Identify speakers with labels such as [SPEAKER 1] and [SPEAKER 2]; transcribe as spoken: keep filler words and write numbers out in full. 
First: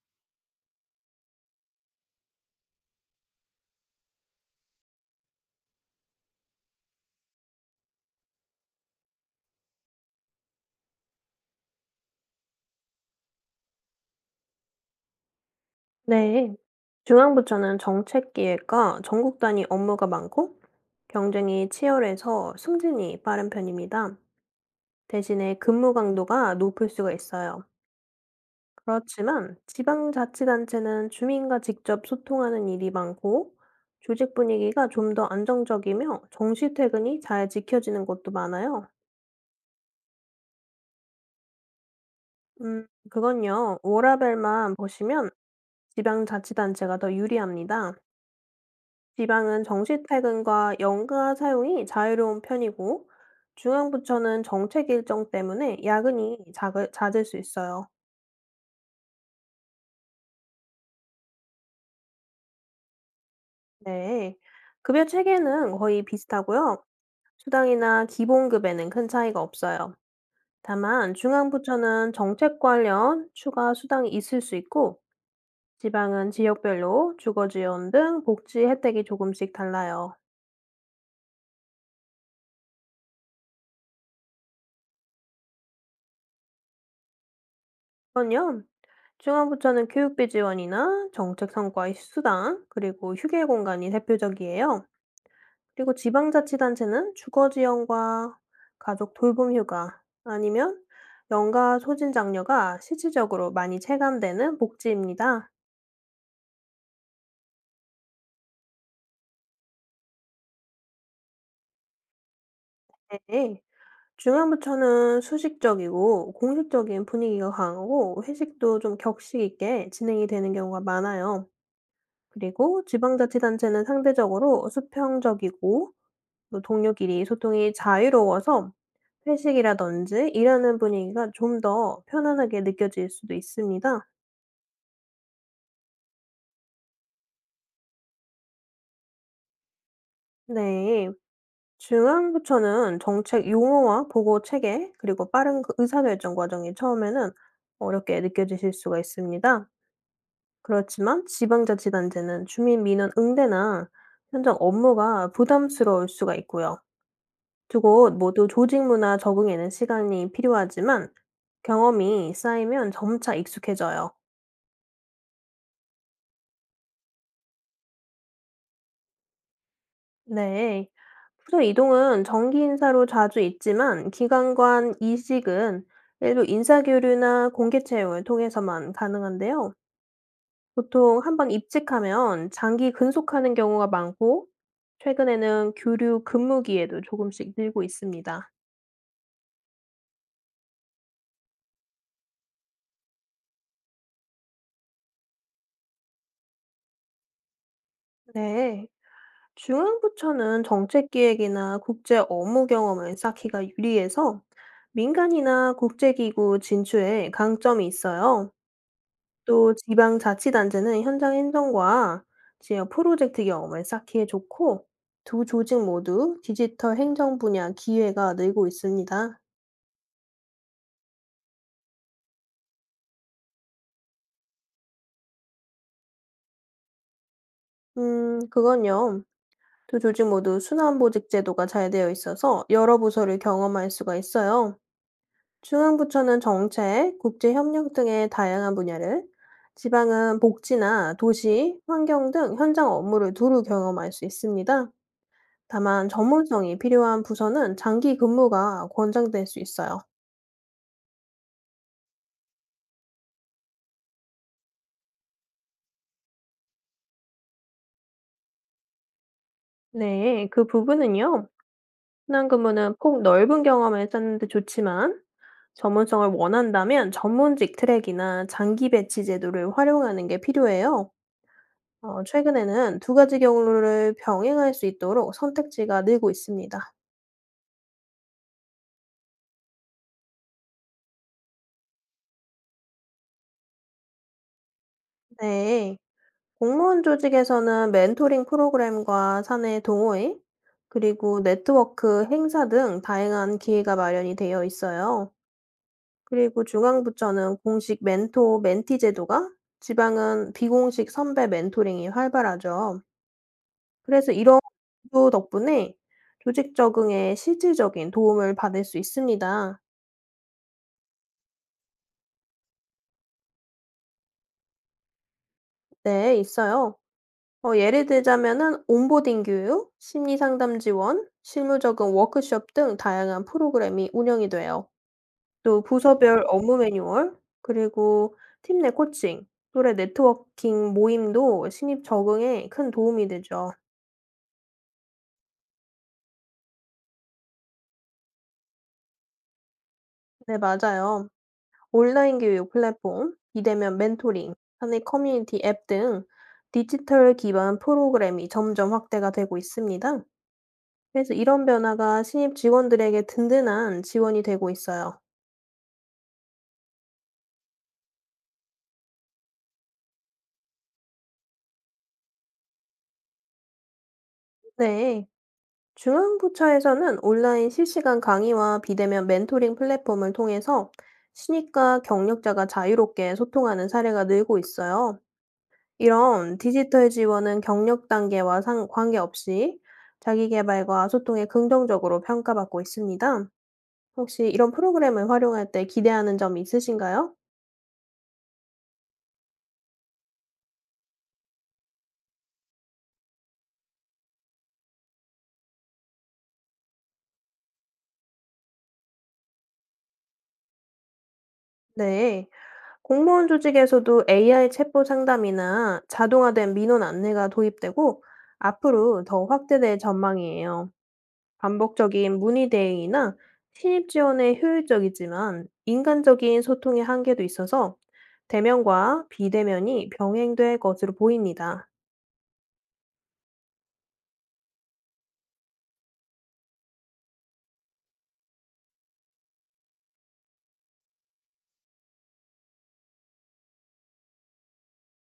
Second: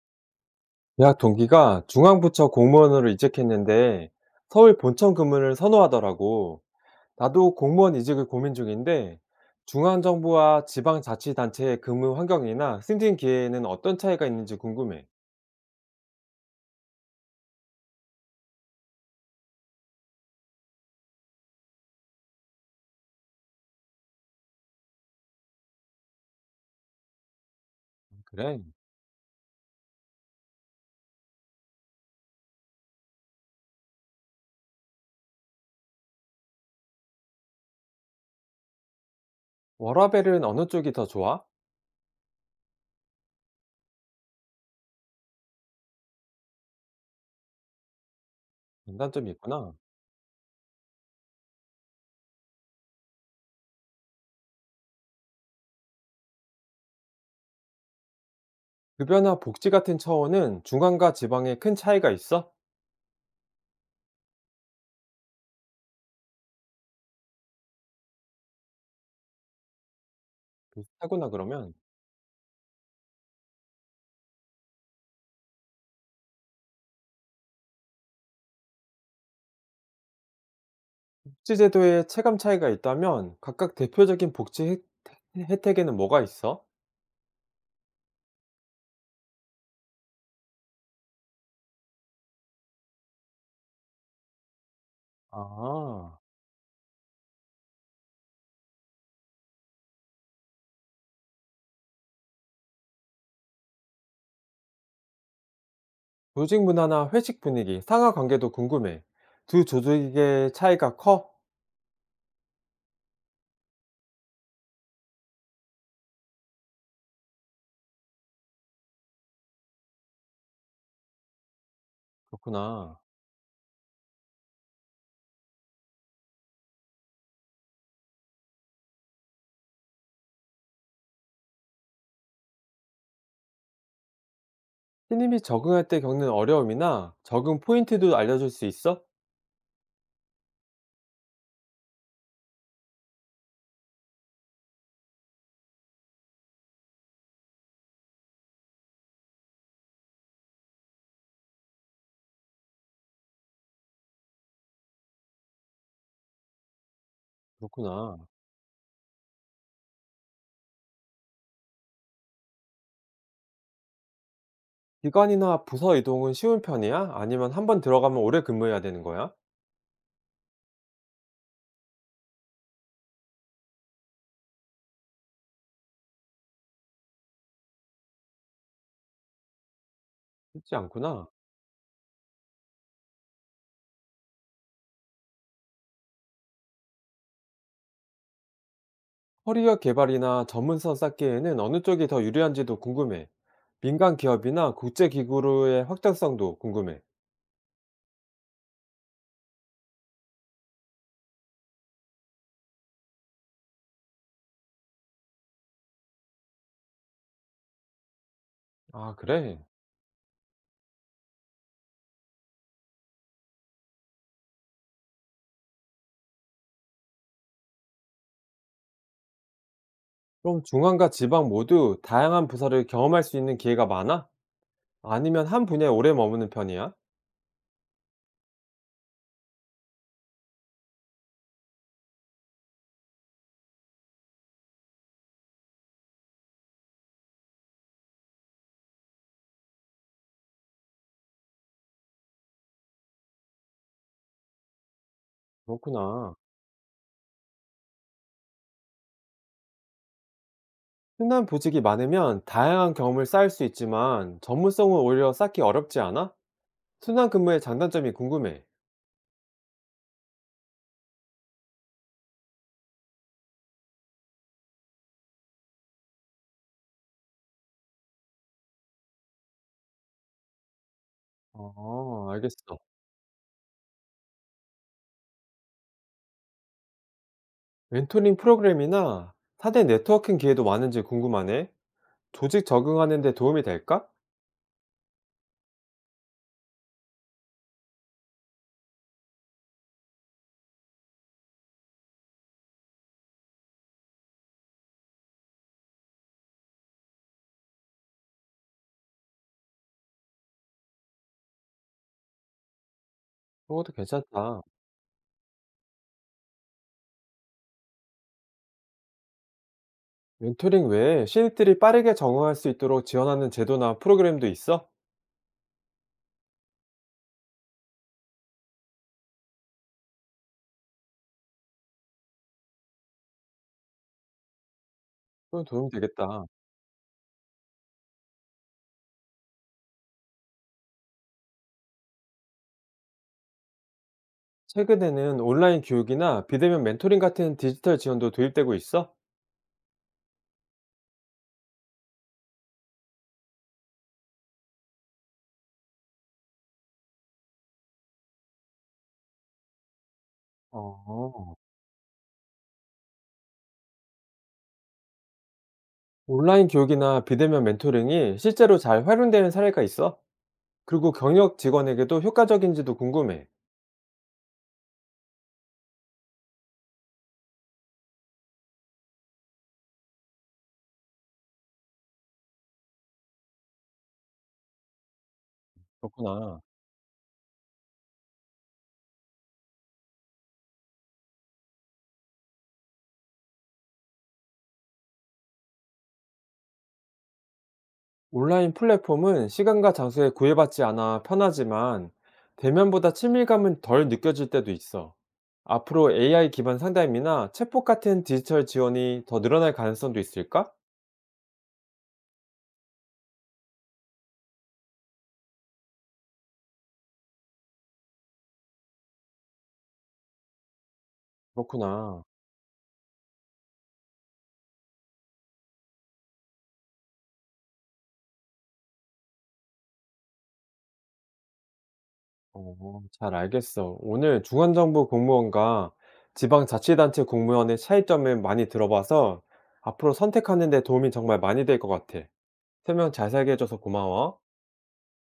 [SPEAKER 1] 대학 동기가 중앙부처 공무원으로 이직했는데 서울 본청 근무를 선호하더라고. 나도 공무원 이직을 고민 중인데 중앙정부와 지방자치단체의 근무 환경이나 승진 기회에는 어떤 차이가 있는지 궁금해.
[SPEAKER 2] 네. 중앙부처는 정책기획과 전국 단위 업무가 많고 경쟁이 치열해서 승진이 빠른 편입니다. 대신에 근무 강도가 높을 수가 있어요.
[SPEAKER 1] 그래.
[SPEAKER 2] 그렇지만 지방자치단체는 주민과 직접 소통하는 일이 많고 조직 분위기가 좀 더 안정적이며 정시 퇴근이 잘 지켜지는 곳도 많아요.
[SPEAKER 1] 워라밸은 어느 쪽이 더 좋아?
[SPEAKER 2] 음, 그건요. 워라밸만 보시면 지방자치단체가 더 유리합니다.
[SPEAKER 1] 장단점이
[SPEAKER 2] 지방은
[SPEAKER 1] 있구나.
[SPEAKER 2] 정시 퇴근과 연가 사용이 자유로운 편이고, 중앙부처는 정책 일정 때문에 야근이 작을, 잦을 수 있어요.
[SPEAKER 1] 급여나 복지 같은 차원은 중앙과 지방에 큰 차이가 있어?
[SPEAKER 2] 네. 급여 체계는 거의 비슷하고요. 수당이나 기본급에는 큰 차이가 없어요. 다만,
[SPEAKER 1] 비슷하구나 그러면.
[SPEAKER 2] 중앙부처는 정책 관련 추가 수당이 있을 수 있고, 지방은 지역별로 주거지원 등 복지 혜택이 조금씩 달라요.
[SPEAKER 1] 복지제도에 체감 차이가 있다면 각각 대표적인 복지 혜- 혜택에는 뭐가 있어?
[SPEAKER 2] 그건요. 중앙부처는 교육비 지원이나 정책 성과 수당, 그리고 휴게 공간이 대표적이에요. 그리고
[SPEAKER 1] 아.
[SPEAKER 2] 지방자치단체는 주거 지원과 가족 돌봄 휴가, 아니면 연가 소진 장려가 실질적으로 많이 체감되는 복지입니다.
[SPEAKER 1] 조직 문화나 회식 분위기, 상하 관계도 궁금해. 두 조직의 차이가 커?
[SPEAKER 2] 네. 중앙부처는 수식적이고 공식적인 분위기가 강하고 회식도 좀 격식 있게 진행이 되는 경우가 많아요. 그리고
[SPEAKER 1] 그렇구나.
[SPEAKER 2] 지방자치단체는 상대적으로 수평적이고 또 동료끼리 소통이 자유로워서 회식이라든지 일하는 분위기가 좀 더 편안하게 느껴질 수도 있습니다.
[SPEAKER 1] 신입이 적응할 때 겪는 어려움이나 적응 포인트도 알려줄 수 있어?
[SPEAKER 2] 네. 중앙부처는 정책 용어와 보고 체계, 그리고 빠른 그 의사결정 과정이 처음에는 어렵게 느껴지실 수가 있습니다. 그렇지만 지방자치단체는 주민 민원 응대나 현장 업무가 부담스러울 수가 있고요. 두 곳
[SPEAKER 1] 그렇구나.
[SPEAKER 2] 모두 조직 문화 적응에는 시간이 필요하지만 경험이 쌓이면 점차 익숙해져요.
[SPEAKER 1] 기관이나 부서 이동은 쉬운 편이야? 아니면 한번 들어가면 오래 근무해야 되는 거야?
[SPEAKER 2] 네. 부서 이동은 정기 인사로 자주 있지만 기관 간 이직은 일부 인사 교류나 공개 채용을 통해서만 가능한데요.
[SPEAKER 1] 쉽지
[SPEAKER 2] 보통
[SPEAKER 1] 않구나.
[SPEAKER 2] 한번 입직하면 장기 근속하는 경우가 많고 최근에는 교류 근무 기회도 조금씩 늘고 있습니다.
[SPEAKER 1] 커리어 개발이나 전문성 쌓기에는 어느 쪽이 더 유리한지도 궁금해. 민간 기업이나 국제기구로의 확장성도 궁금해.
[SPEAKER 2] 네. 중앙부처는 정책 기획이나 국제 업무 경험을 쌓기가 유리해서 민간이나 국제기구 진출에 강점이 있어요.
[SPEAKER 1] 아, 그래?
[SPEAKER 2] 또 지방자치단체는 현장 행정과 지역 프로젝트 경험을 쌓기에 좋고 두 조직 모두 디지털 행정 분야 기회가 늘고 있습니다.
[SPEAKER 1] 그럼 중앙과 지방 모두 다양한 부서를 경험할 수 있는 기회가 많아? 아니면 한 분야에 오래 머무는 편이야?
[SPEAKER 2] 음, 그건요. 두 조직 모두 순환보직 제도가 잘 되어 있어서 여러 부서를 경험할 수가 있어요. 중앙부처는 정책, 국제협력 등의 다양한 분야를, 지방은 복지나 도시, 환경 등 현장 업무를 두루 경험할 수 있습니다. 다만
[SPEAKER 1] 그렇구나.
[SPEAKER 2] 전문성이 필요한 부서는 장기 근무가 권장될 수 있어요.
[SPEAKER 1] 흔한 보직이 많으면 다양한 경험을 쌓을 수 있지만 전문성은 오히려 쌓기 어렵지 않아? 순환 근무의 장단점이 궁금해.
[SPEAKER 2] 네, 그 부분은요. 흔한 근무는 폭 넓은 경험을 쌓는 데 좋지만 전문성을 원한다면 전문직 트랙이나 장기 배치 제도를 활용하는 게 필요해요. 어,
[SPEAKER 1] 어, 알겠어.
[SPEAKER 2] 최근에는 두 가지 경로를 병행할 수 있도록 선택지가 늘고 있습니다.
[SPEAKER 1] 멘토링 프로그램이나 사 대 네트워킹 기회도 많은지 궁금하네. 조직 적응하는 데 도움이 될까?
[SPEAKER 2] 네. 공무원 조직에서는 멘토링 프로그램과 사내 동호회, 그리고 네트워크 행사 등 다양한 기회가 마련이 되어 있어요. 그리고 중앙부처는 공식 멘토, 멘티 제도가, 지방은 비공식 선배 멘토링이 활발하죠.
[SPEAKER 1] 그것도
[SPEAKER 2] 그래서 이런
[SPEAKER 1] 괜찮다.
[SPEAKER 2] 제도 덕분에 조직 적응에 실질적인 도움을 받을 수 있습니다.
[SPEAKER 1] 멘토링 외에 신입들이 빠르게 적응할 수 있도록 지원하는 제도나 프로그램도 있어?
[SPEAKER 2] 네, 있어요. 어 예를 들자면은 온보딩 교육, 심리 상담 지원, 실무 적응 워크숍 등 다양한 프로그램이 운영이 돼요.
[SPEAKER 1] 그건
[SPEAKER 2] 또
[SPEAKER 1] 도움
[SPEAKER 2] 부서별
[SPEAKER 1] 되겠다.
[SPEAKER 2] 업무 매뉴얼, 그리고 팀 내 코칭, 또래 네트워킹 모임도 신입 적응에 큰 도움이 되죠.
[SPEAKER 1] 최근에는 온라인 교육이나 비대면 멘토링 같은 디지털 지원도 도입되고 있어?
[SPEAKER 2] 네, 맞아요. 온라인 교육 플랫폼, 비대면 멘토링, 사내 커뮤니티 앱 등 디지털 기반 프로그램이 점점 확대가 되고 있습니다. 그래서
[SPEAKER 1] 어.
[SPEAKER 2] 이런 변화가 신입 직원들에게 든든한 지원이 되고 있어요.
[SPEAKER 1] 온라인 교육이나 비대면 멘토링이 실제로 잘 활용되는 사례가 있어? 그리고 경력 직원에게도 효과적인지도 궁금해.
[SPEAKER 2] 네. 중앙부처에서는 온라인 실시간 강의와 비대면 멘토링 플랫폼을 통해서 신입과 경력자가 자유롭게 소통하는 사례가 늘고 있어요. 이런
[SPEAKER 1] 그렇구나.
[SPEAKER 2] 디지털 지원은 경력 단계와 상, 관계없이 자기 개발과 소통에 긍정적으로 평가받고 있습니다. 혹시 이런 프로그램을 활용할 때 기대하는 점이 있으신가요?
[SPEAKER 1] 온라인 플랫폼은 시간과 장소에 구애받지 않아 편하지만 대면보다 친밀감은 덜 느껴질 때도 있어. 앞으로 에이아이 기반 상담이나 챗봇 같은 디지털 지원이 더 늘어날 가능성도 있을까?
[SPEAKER 2] 네. 공무원 조직에서도 에이아이 체포 상담이나 자동화된 민원 안내가 도입되고 앞으로 더 확대될 전망이에요.
[SPEAKER 1] 그렇구나.
[SPEAKER 2] 반복적인 문의 대행이나 신입 지원에 효율적이지만 인간적인 소통의 한계도 있어서 대면과 비대면이 병행될 것으로 보입니다.
[SPEAKER 1] 어, 잘 알겠어. 오늘 중앙정부 공무원과 지방자치단체 공무원의 차이점을 많이 들어봐서 앞으로 선택하는 데 도움이 정말 많이 될 것 같아. 설명 잘 살게 해줘서 고마워.